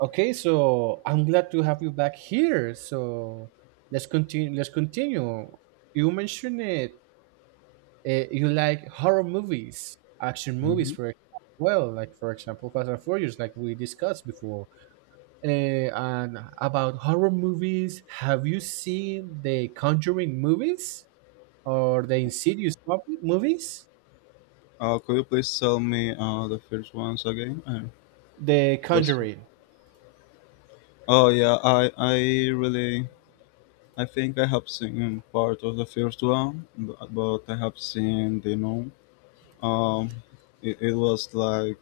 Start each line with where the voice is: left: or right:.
right: Okay, so I'm glad to have you back here. So let's continue. You mentioned it. You like horror movies, action movies,
left: hmm
right: for example. For example, Fast and Furious, like we discussed before. Uh, and about horror movies, have you seen the Conjuring movies or the Insidious movies?
left: Could you please tell me the first ones again?
right: The
left: What's-
right: Conjuring.
left: oh yeah, I really I think I have seen part of the first one, but I have seen the you know um it was like.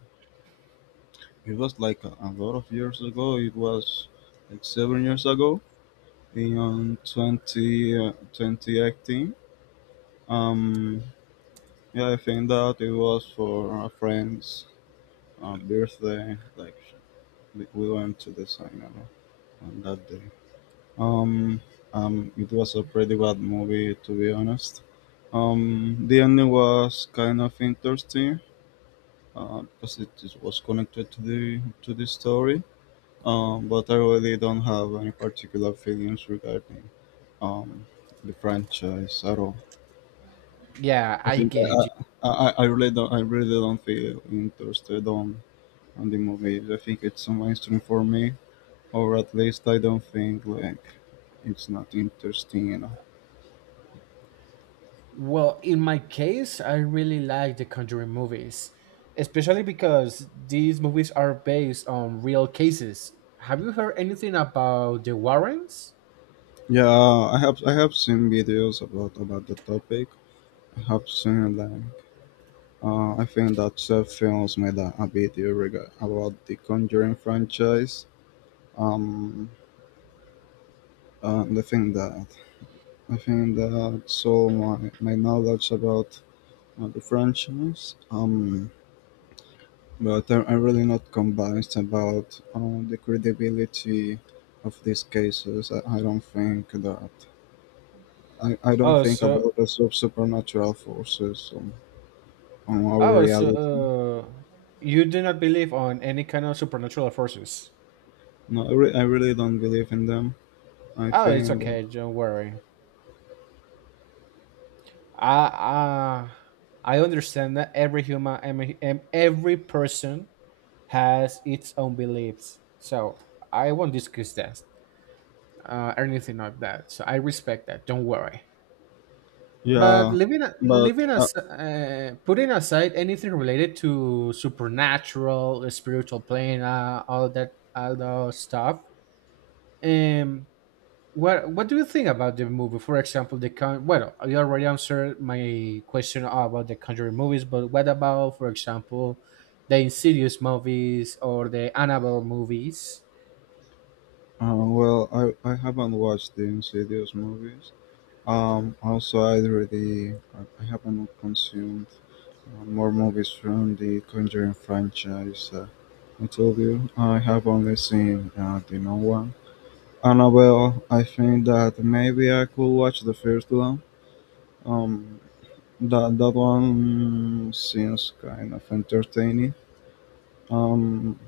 left: It was like a lot of years ago. It was like 7 years ago in 2018. Um, yeah, I think that it was for a friend's birthday. Like we went to the cinema on that day. Um, it was a pretty bad movie, to be honest. The ending was kind of interesting because it was connected to the story. But I really don't have any particular feelings regarding um, the franchise at all.
right: Yeah,
left: I
right: I
left: think
right: get
left: I,
right: you.
left: I, I I really don't I really don't feel interested on the movies. I think it's a mainstream for me, or at least I don't think like it's not interesting enough.
right: Well, in my case, I really like the Conjuring movies, especially because these movies are based on real cases. Have you heard anything about the Warrens?
left: Yeah, I have seen videos about the topic. I have seen like I think that Seth Films made a video about the Conjuring franchise. Um, and I think that's all my knowledge about the franchise. But I'm really not convinced about the credibility of these cases. I don't think that I don't
right: Oh,
left: think
right: so
left: about the supernatural forces on our
right: oh, so
left: reality.
right: uh, you do not believe on any kind of supernatural forces.
left: No, I really don't believe in them. I
right: Oh, it's
left: think that
right: okay. Don't worry. I uh, I understand that every human every person has its own beliefs. So I won't discuss that. Anything like that. So I respect that. Don't worry. But
left: yeah,
right: leaving a-
left: but
right: leaving as putting aside anything related to supernatural, the spiritual plane, all that, all those stuff. Um, what do you think about the movie? For example, the con. Well, you already answered my question about the Conjuring movies, but what about, for example, the Insidious movies or the Annabelle movies?
left: well, I haven't watched the Insidious movies. Also, I already. I haven't consumed more movies from the Conjuring franchise. I told you I have only seen the new one. Annabelle, I think that maybe I could watch the first one. Um, that one seems kind of entertaining. Um,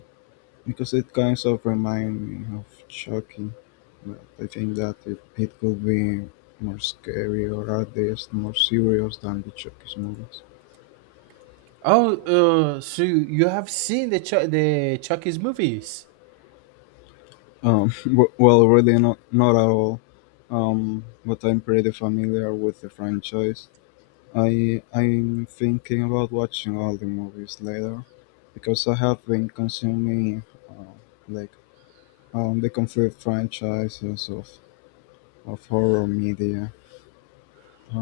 left: because it kind of reminds me of Chucky, but I think that it could be more scary, or at least more serious than the Chucky's movies.
right: Oh, so you have seen the Chucky's movies?
left: Well, really not at all. But I'm pretty familiar with the franchise. I'm thinking about watching all the movies later because I have been consuming uh, like the complete franchises of horror media.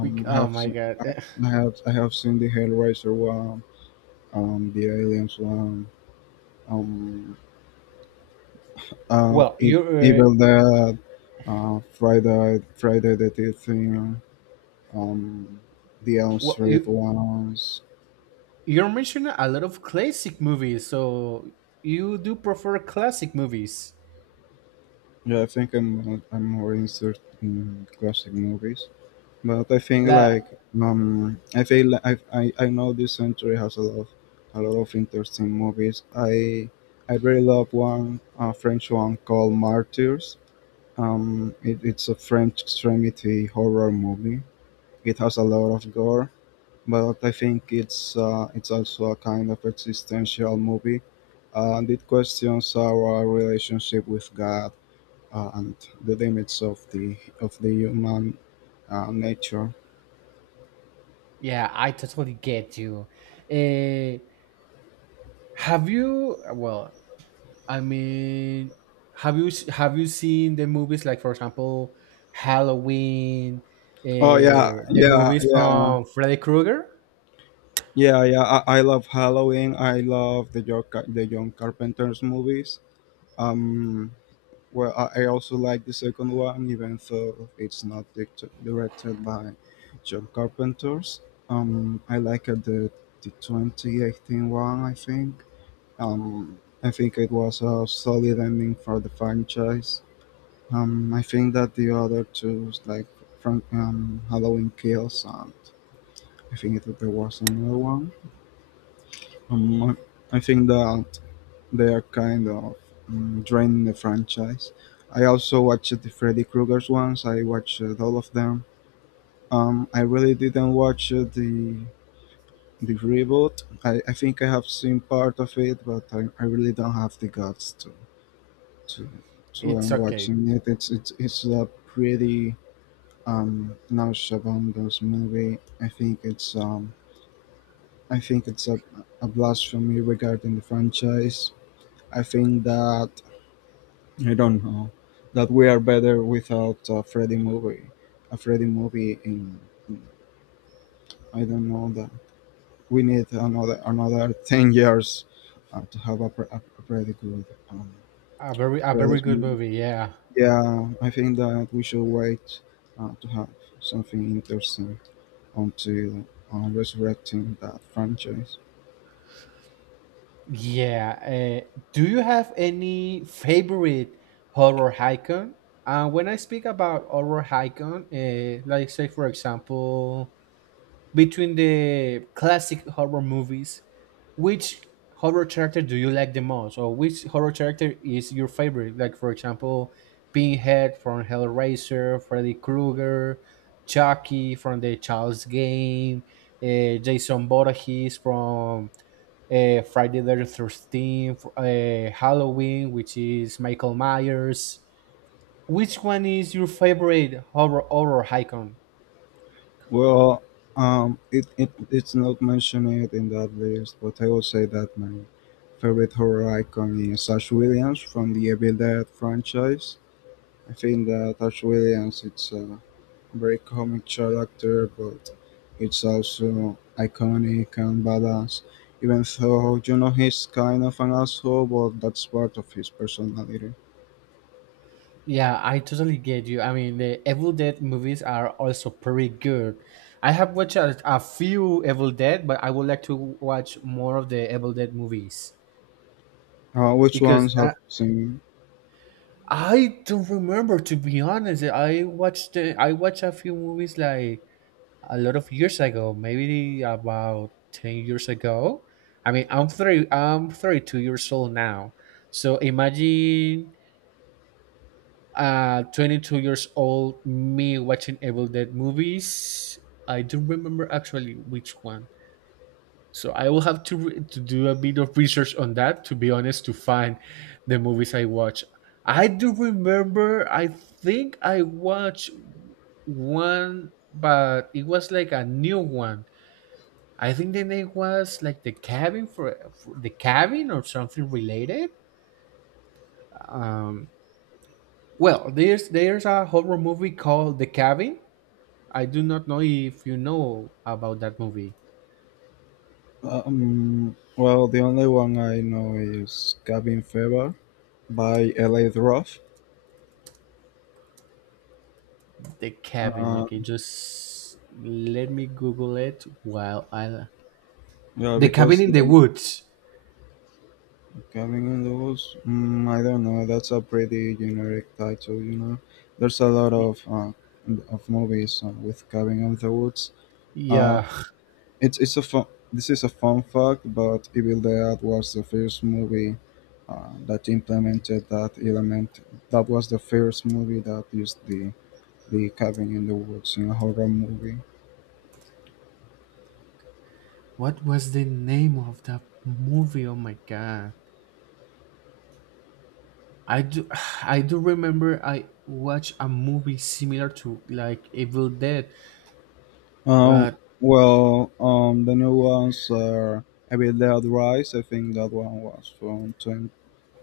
left: I
right: Oh
left: have
right: my
left: seen,
right: god.
left: I, I have seen the Hellraiser one, the Aliens one, um,
right: Well, you uh,
left: Evil Dead, Friday the 13th, um, the Elm
right: well
left: Street
right: you
left: ones.
right: you're mentioning a lot of classic movies, so you do prefer classic movies.
left: Yeah, I'm I'm more interested in classic movies. But I think
right: La
left: like I feel like I know this century has a lot of interesting movies. I really love one. A French one called Martyrs. It's a French extremity horror movie. It has a lot of gore, but I think it's also a kind of existential movie, and it questions our relationship with God and the limits of the human nature.
right: yeah, I totally get you. Uh, have you well, I mean, have you have you seen the movies like for example Halloween,
left: Oh yeah,
right: the movies from Freddy Krueger?
left: yeah. I love Halloween. I love the the John Carpenter's movies. Um, well, I also like the second one, even though it's not directed by John Carpenter's. I like the 2018 one, I think. I think it was a solid ending for the franchise. I think that the other two, like from Halloween Kills and I think that there was another one. Um, I think that they are kind of draining the franchise. I also watched the Freddy Krueger's ones. I watched all of them. I really didn't watch the reboot. I think I have seen part of it, but I really don't have the guts to to
right: It's
left: end
right: okay.
left: watching it. It's it's a pretty nauseabundous movie. I think it's I think it's a, a blasphemy regarding the franchise. I think that I don't know that we are better without a Freddy movie. A Freddy movie in. I don't know that we need another 10 years to have a pretty good um,
right: A very
left: Freddy's
right: good
left: movie.
right: movie, yeah.
left: Yeah, I think that we should wait to have something interesting until resurrecting that franchise.
right: Yeah. Do you have any favorite horror icon? When I speak about horror icon, like say for example, between the classic horror movies, which horror character do you like the most, or which horror character is your favorite? Like for example, Pinhead from Hellraiser, Freddy Krueger, Chucky from the Child's Game, Jason Voorhees from Friday the 13th, Halloween, which is Michael Myers. Which one is your favorite horror icon?
left: Well, it, it's not mentioned in that list, but I will say that my favorite horror icon is Ash Williams from the Evil Dead franchise. I think that Ash Williams, it's a very comic character, but it's also iconic and badass. Even though, you know, he's kind of an asshole, but that's part of his personality.
right: Yeah, I totally get you. I mean, the Evil Dead movies are also pretty good. I have watched a few Evil Dead, but I would like to watch more of the Evil Dead movies
left: Which
right: because
left: ones have seen?
right: I don't remember. To be honest, I watched a few movies like a lot of years ago, maybe about 10 years ago. I mean, I'm 32 years old now. So imagine 22 years old me watching Evil Dead movies. I don't remember actually which one. So I will have to to do a bit of research on that to be honest to find the movies I watch. I do remember I think I watched one but it was like a new one. I think the name was like the cabin or something related. Um, well, there's a horror movie called The Cabin. I do not know if you know about that movie.
left: Well, the only one I know is Cabin Fever by LA Roth.
right: The Cabin.
left: Uh,
right: Okay, just let me Google it while I...
left: yeah,
right: The Cabin
left: because
right: in the
left: the
right: Woods.
left: Cabin in the Woods, mm, I don't know, that's a pretty generic title, you know. There's a lot
right: Y-
left: of movies with Cabin in the Woods. Uh,
right: Yeah,
left: it's a fun, this is a fun fact, but Evil Dead was the first movie that implemented that element. That was the first movie that used the cabin in the woods in a horror movie.
right: what was the name of that movie? Oh my god. I do I do remember I watched a movie similar to like Evil Dead.
left: Um,
right: But
left: the new ones are a bit. Dead Rise, I think that one was from twen-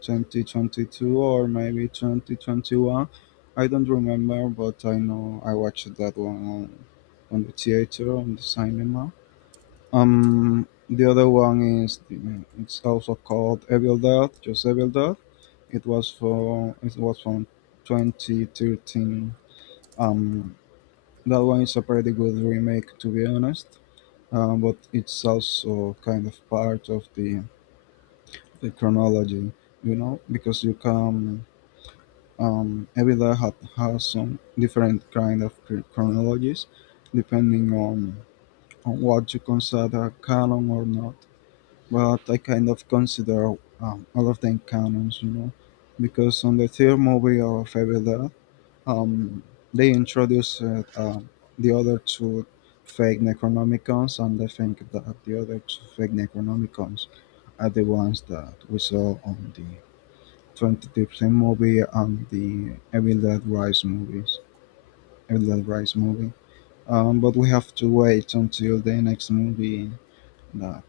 left: 20, 2022, or maybe 2021. I don't remember, but I know I watched that one on the theater, on the cinema. The other one is the, it's also called Evil Dead, just Evil Dead. It was from 2013. Um, that one is a pretty good remake, to be honest, but it's also kind of part of the chronology, you know, because you come, Evida had, has some different kind of chronologies depending on what you consider canon or not. But I kind of consider all of them canons, you know, because on the third movie of Evida, um, they introduced the other two fake Necronomicons, and I think that the other two fake Necronomicons are the ones that we saw on the 2015 movie and the Evil Dead Rise movies. Evil Dead Rise movie. But we have to wait until the next movie that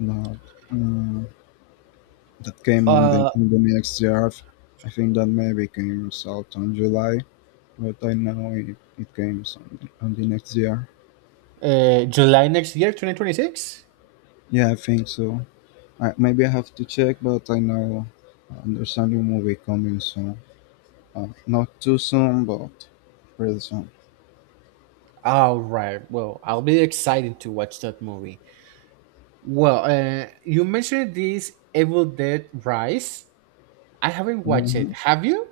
left: that um, that came on the
right: uh,
left: in the next year. I think that maybe came out on July, but I know it came on the next year.
right: July next year, 2026?
left: Yeah, I think so. I, maybe I have to check, but I know. Understanding movie coming soon. Not too soon, but pretty soon.
right: All right. Well, I'll be excited to watch that movie. Well, uh, you mentioned this Evil Dead Rise. I haven't watched it.
left: hmm
right: Have you?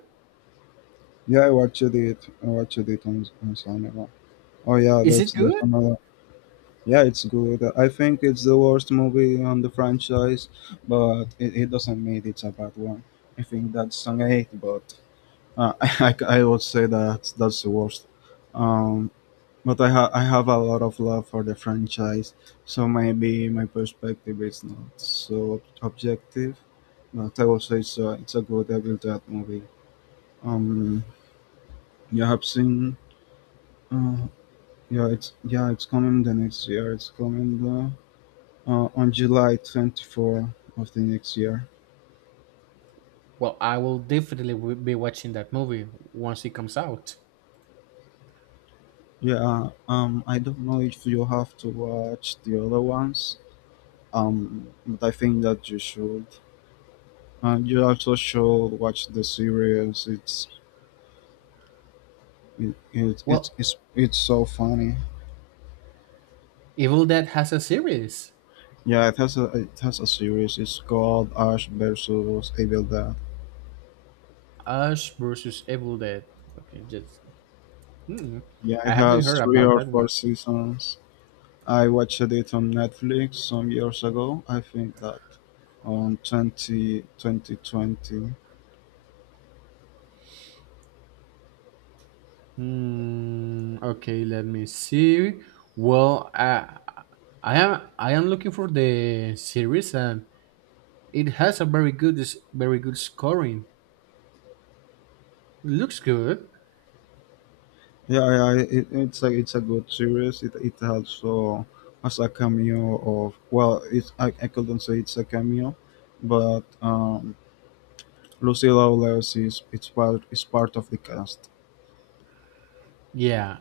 left: Yeah, I watched it. I watched it on cinema. Oh yeah,
right: Is
left: that's
right: it
left: there's
right: good?
left: another. Yeah, it's good. I think it's the worst movie on the franchise, but it doesn't mean it's a bad one. I think that's an eight, but I would say that that's the worst. Um, but I have a lot of love for the franchise, so maybe my perspective is not so objective. But I will say it's a good Evil Dead movie. Um, you have seen, uh, yeah, it's. Yeah, it's coming the next year. It's coming on July 24 of the next year.
right: Well, I will definitely be watching that movie once it comes out.
left: Yeah, I don't know if you have to watch the other ones, but I think that you should. You also should watch the series. It's It, it, it's
right: Well,
left: it's it's so funny.
right: Evil Dead has a series.
left: Yeah, it has. A it has a series. It's called Ash versus Evil Dead.
right: Ash versus Evil Dead. Okay, hmm,
left: Yeah, it
right: I haven't
left: has
right: heard
left: three
right: about
left: or
right: that one.
left: four seasons. I watched it on Netflix some years ago. I think that on 2020 20.
right: Hmm. Okay, let me see. Well, I, I am looking for the series, and it has a very good very good scoring. Looks good.
left: Yeah, yeah it's a. It's a good series. It also has a cameo of, well, it's. I couldn't say it's a cameo, but Lucille Lawless is. It's part. Is part of the cast.
right: Yeah.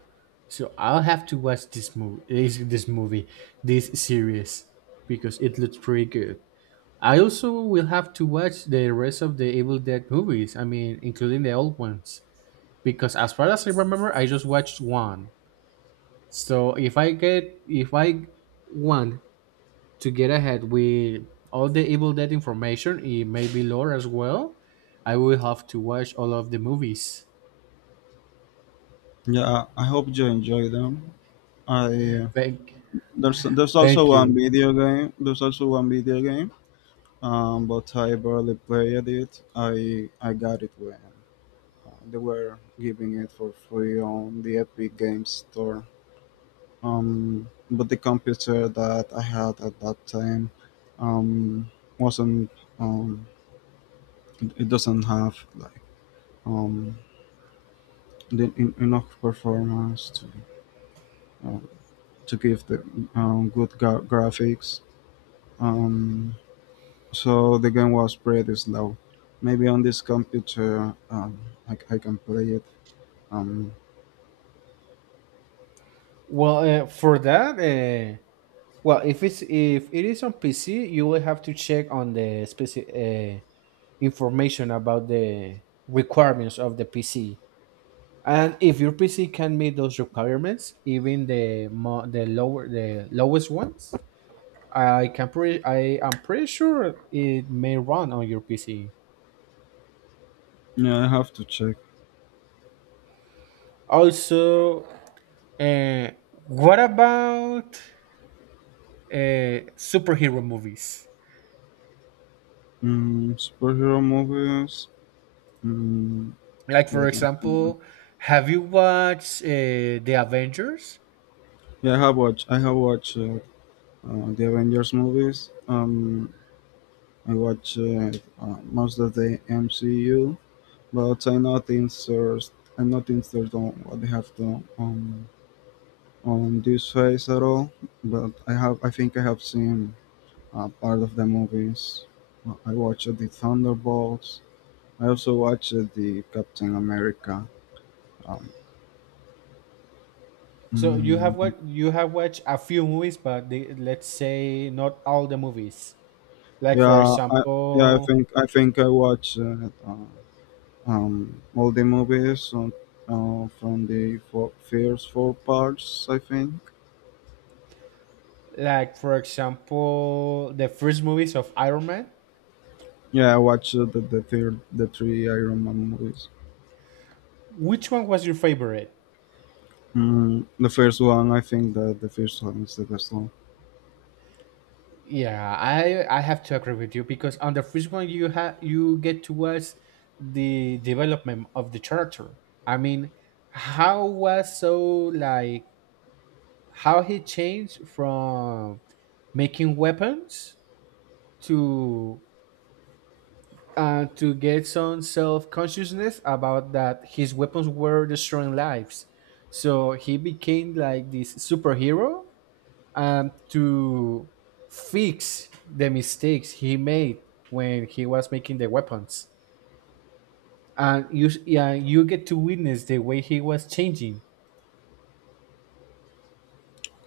right: So I'll have to watch this movie, this series, because it looks pretty good. I also will have to watch the rest of the Evil Dead movies. I mean, including the old ones, because as far as I remember, I just watched one. So if I want to get ahead with all the Evil Dead information, it may be lore as well. I will have to watch all of the movies.
left: Yeah, I hope you enjoy them. I
right: Thank,
left: There's also
right: thank
left: one
right: you.
left: video game. There's also one video game, but I barely played it. I got it when they were giving it for free on the Epic Games Store. But the computer that I had at that time, um, wasn't um, it doesn't have like um the, enough performance um, to give the good graphics. Um, so the game was pretty slow. Maybe on this computer, I can play it. Um,
right: Well, well, if it is on PC, you will have to check on the specific information about the requirements of the PC. And if your PC can meet those requirements, even the mo- the lower the lowest ones, I am pretty sure it may run on your PC.
left: yeah, I have to check.
right: Also, uh, what about superhero movies?
left: Mm, superhero movies. Mm,
right: Like for
left: let me think.
right: example, have you watched the Avengers?
left: Yeah, I have watched the Avengers movies. I watch most of the MCU, but I'm not interested. I'm not interested on what they have done on this phase at all. But I have. I think I have seen part of the movies. I watched the Thunderbolts. I also watched the Captain America. Um, mm,
right: You have watched a few movies, but, the, let's say, not all the movies. Like for
left: yeah, yeah,
right: example,
left: I think I watched all the movies on, from the first four parts, I think.
right: like for example, the first movies of Iron Man.
left: Yeah, I watched the three Iron Man movies.
right: Which one was your favorite?
left: Mm, the first one. I think that the first one is the best one.
right: Yeah, I have to agree with you because on the first one you get to watch the development of the character. I mean, how was so like how he changed from making weapons to to get some self consciousness about that his weapons were destroying lives. So he became like this superhero to fix the mistakes he made when he was making the weapons. And you get to witness the way he was changing.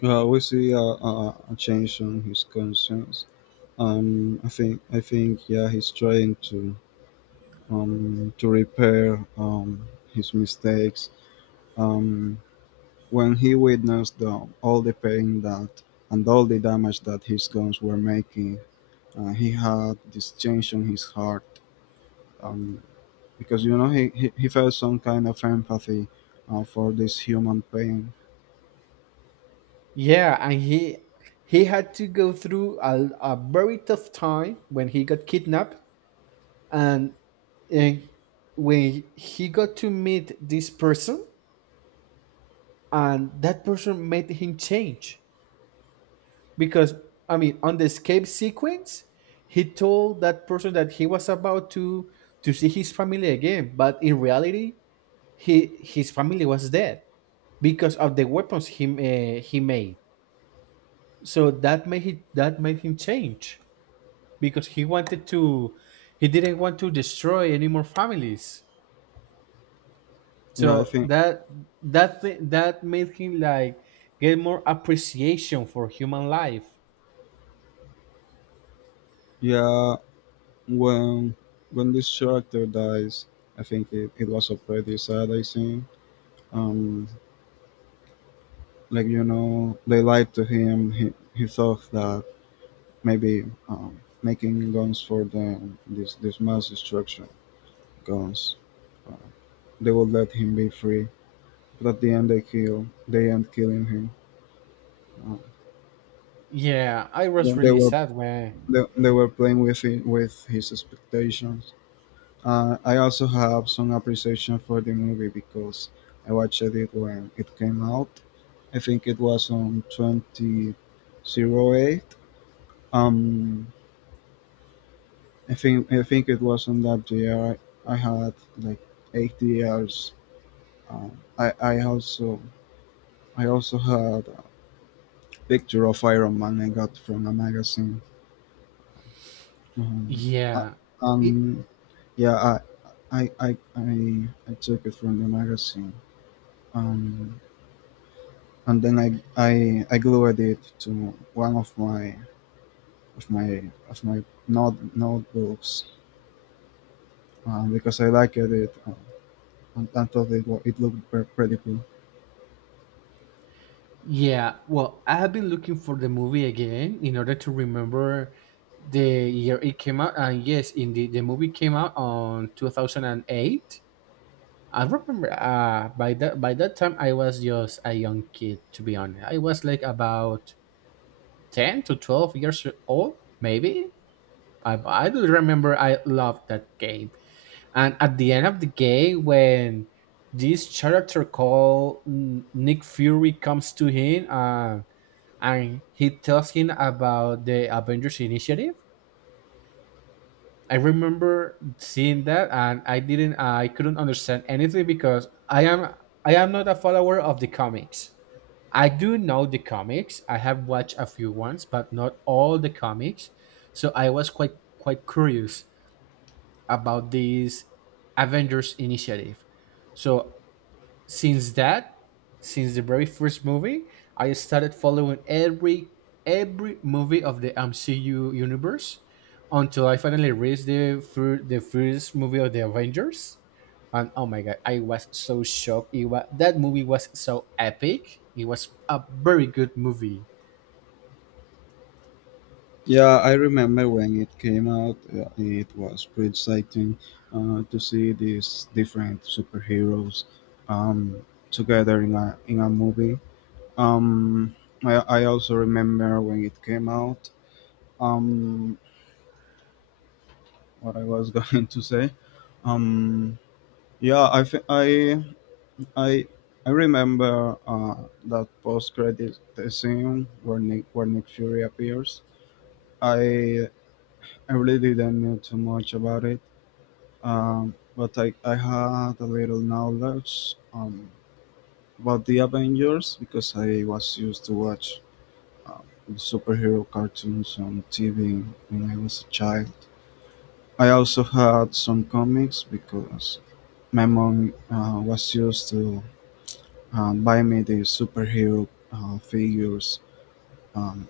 left: Yeah, we see a change on his conscience. I think yeah, he's trying to repair his mistakes. Um, when he witnessed all the pain that and all the damage that his guns were making, he had this change on his heart, um, because he, he felt some kind of empathy for this human pain.
right: Yeah, and he had to go through a very tough time when he got kidnapped and, and when he got to meet this person and that person made him change because I mean, on the escape sequence, he told that person that he was about to see his family again, but in reality, he his family was dead because of the weapons he made. So that made him change because he didn't want to destroy any more families.
left: Yeah, I
right: So
left: think
right: that made him like get more appreciation for human life.
left: yeah Well, when this character dies, I think it was a pretty sad I think. Um, like, they lied to him. He thought that maybe making guns for them, this mass destruction guns, uh, they would let him be free. But at the end, They end killing him. Uh,
right: Yeah, I was
left: then
right: really sad when...
left: they were playing with it, with his expectations. I also have some appreciation for the movie because I watched it when it came out. I think it was on 2008. Um, I think it was on that year. I had like 80 years. I I also had a picture of Iron Man I got from a magazine. Um, I,
right: Yeah. It
left: um yeah, I took it from the magazine. Um, and then I glued it to one of my of my of my notebooks, because I liked it, and I thought it looked pretty cool.
right: yeah, well, I have been looking for the movie again in order to remember the year it came out. And yes, indeed, the movie came out on 2008. I remember by that time I was just a young kid to be honest. I was like about 10 to 12 years old, maybe. I do remember I loved that game. And at the end of the game, when this character called Nick Fury comes to him and he tells him about the Avengers Initiative, I remember seeing that and I didn't, I couldn't understand anything because I am not a follower of the comics. I do know the comics. I have watched a few ones, but not all the comics. So I was quite curious about this Avengers initiative. So since that since the very first movie I started following every movie of the MCU universe until I finally reached the first movie of the Avengers. And oh my god, I was so shocked it was, that movie was so epic. It was a very good movie.
left: Yeah, I remember when it came out. It was pretty exciting to see these different superheroes um, together in a movie. Um, I also remember when it came out. Um, what I was going to say. Um, Yeah, I think I I remember that post credit scene where Nick Fury appears. I I really didn't know too much about it, but I had a little knowledge, about the Avengers, because I was used to watch uh, superhero cartoons on TV when I was a child. I also had some comics because my mom, was used to by me the superhero figures. Um,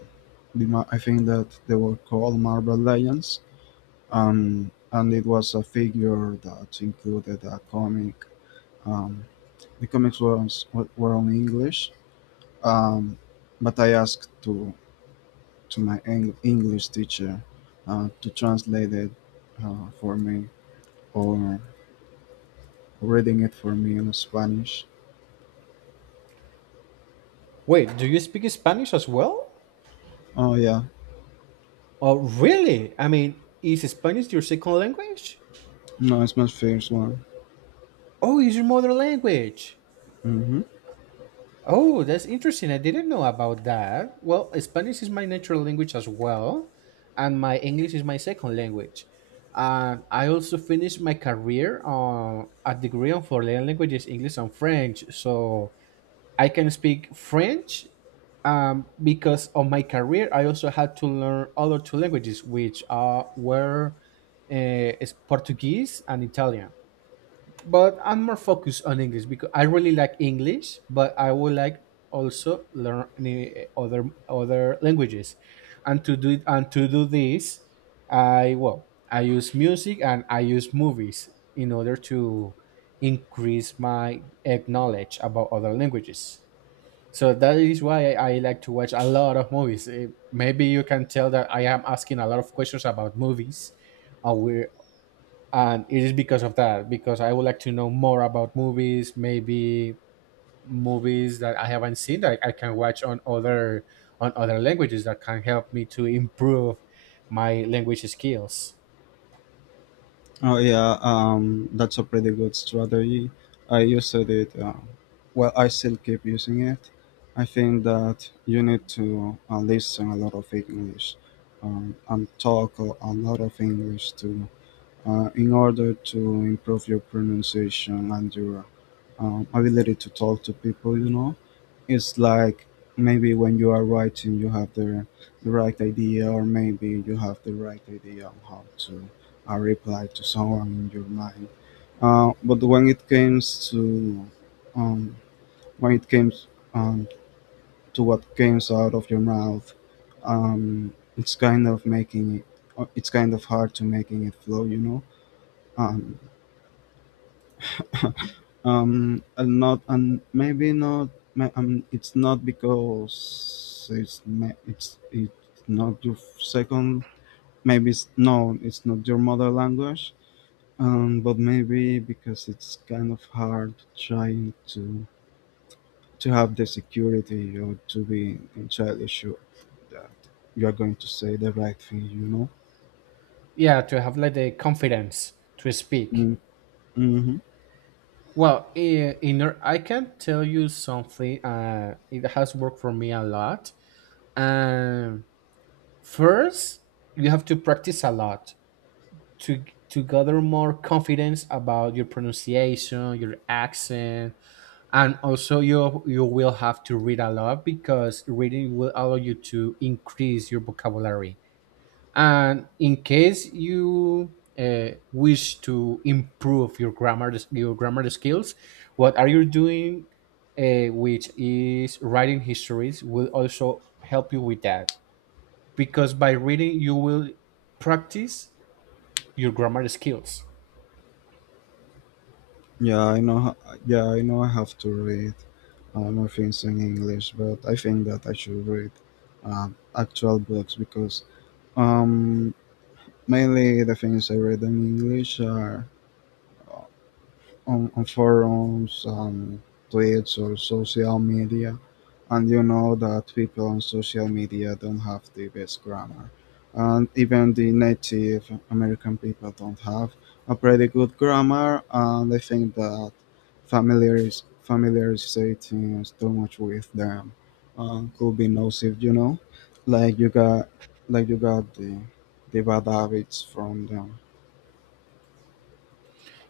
left: I think that they were called Marvel Legends, and it was a figure that included a comic. Um, the were on English, um, but I asked to my English teacher to translate it for me, or reading it for me in Spanish.
right: Wait, do you speak Spanish as well?
left: Oh yeah,
right: Oh really? I mean, is Spanish your second language?
left: no, it's my first one.
right: Oh, it's your mother language.
left: Hmm.
right: Oh, that's interesting. I didn't know about that. Well, Spanish is my natural language as well, and my English is my second language. And I also finished my career on a degree on foreign languages, English and French. So I can speak French because of my career. I also had to learn other two languages, which are were is Portuguese and Italian, but I'm more focused on English because I really like English, but I would like also learn any other languages, and to do this, I use music and I use movies in order to increase my knowledge about other languages. So that is why I like to watch a lot of movies. Maybe you can tell that I am asking a lot of questions about movies, or we and it is because of that because I would like to know more about movies, maybe movies that I haven't seen that I can watch on other languages that can help me to improve my language skills.
left: Oh yeah, that's a pretty good strategy. I used it. Well, I still keep using it. I think that you need to listen a lot of English, and talk a lot of English too, in order to improve your pronunciation and your ability to talk to people. You know, it's like, maybe when you are writing you have the right idea, or maybe you have the right idea on how to reply to someone in your mind, but when it comes to um, when it comes um, to what comes out of your mouth, um, it's kind of making it it's kind of hard to making it flow, you know. um, and not, and maybe not. It's not because it's not your second. Maybe it's no, it's not your mother language. But maybe because it's kind of hard trying to have the security or to be entirely sure that you are going to say the right thing. You know.
right: Yeah, to have like the confidence to speak.
left: Mm. Mm-hmm.
right: Well, I can tell you something, it has worked for me a lot. And first, you have to practice a lot to to gather more confidence about your pronunciation, your accent, and also you will have to read a lot because reading will allow you to increase your vocabulary. And in case you wish to improve your grammar skills, what are you doing, which is writing histories, will also help you with that because by reading you will practice your grammar skills.
left: Yeah, I know. Yeah, I know. I have to read more things in English, but I think that I should read uh, actual books, because um, mainly the things I read in English are on forums and tweets or social media, and you know that people on social media don't have the best grammar, and even the native american people don't have a pretty good grammar, and I think that familiarizating is too much with them, could be nocive, you know. Like you got like you got the bad habits from them.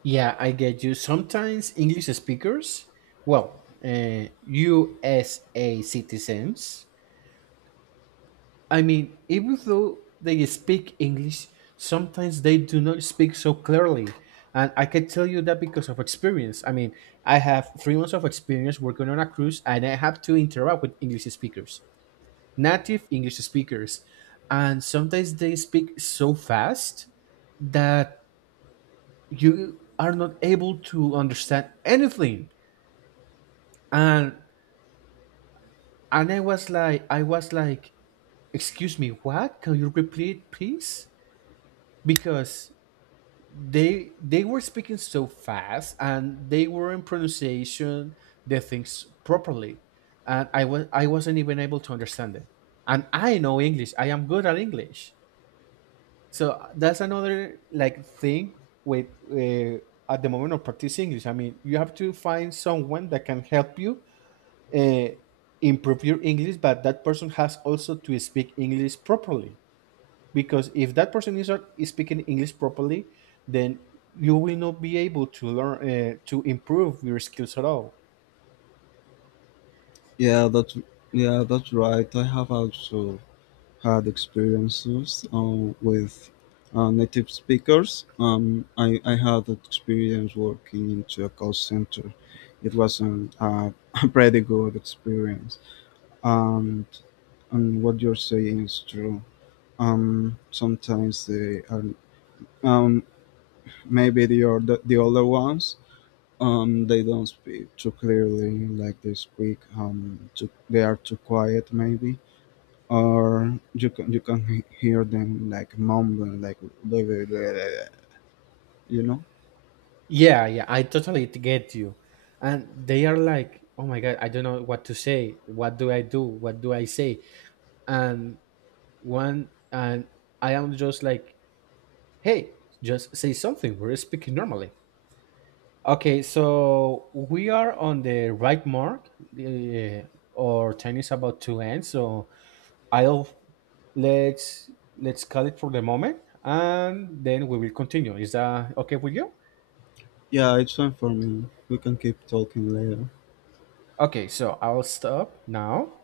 right: Yeah, I get you. Sometimes English speakers, well, USA citizens, I mean, even though they speak English, sometimes they do not speak so clearly. And I can tell you that because of experience. I mean, I have 3 months of experience working on a cruise and I have to interact with English speakers, native English speakers. And sometimes they speak so fast that you are not able to understand anything. And I was like, excuse me, what, can you repeat please? Because they were speaking so fast and they were in pronunciation the things properly and I wasn't even able to understand it. And I know English, I am good at English. So that's another like thing with uh, at the moment of practicing English, I mean, you have to find someone that can help you uh, improve your English, but that person has also to speak English properly. Because if that person is not speaking English properly, then you will not be able to learn to improve your skills at all.
left: Yeah, that's yeah that's right. I have also had experiences, with native speakers. I had experience working into a call center. It was not, a pretty good experience. And, and what you're saying is true. Sometimes they are, um, maybe the older ones, they don't speak too clearly, like they speak. Too, they are too quiet maybe, or you can hear them like mumbling, like you know.
right: Yeah, yeah, I totally get you. And they are like, oh my God, I don't know what to say. What do I do? What do I say? And one, and I am just like, hey, just say something. We're speaking normally. Okay, so we are on the right mark. Uh, our time is about to end, so I'll let's let's cut it for the moment, and then we will continue. Is that okay with you?
left: Yeah, it's fine for me. We can keep talking later.
right: Okay, so I'll stop now.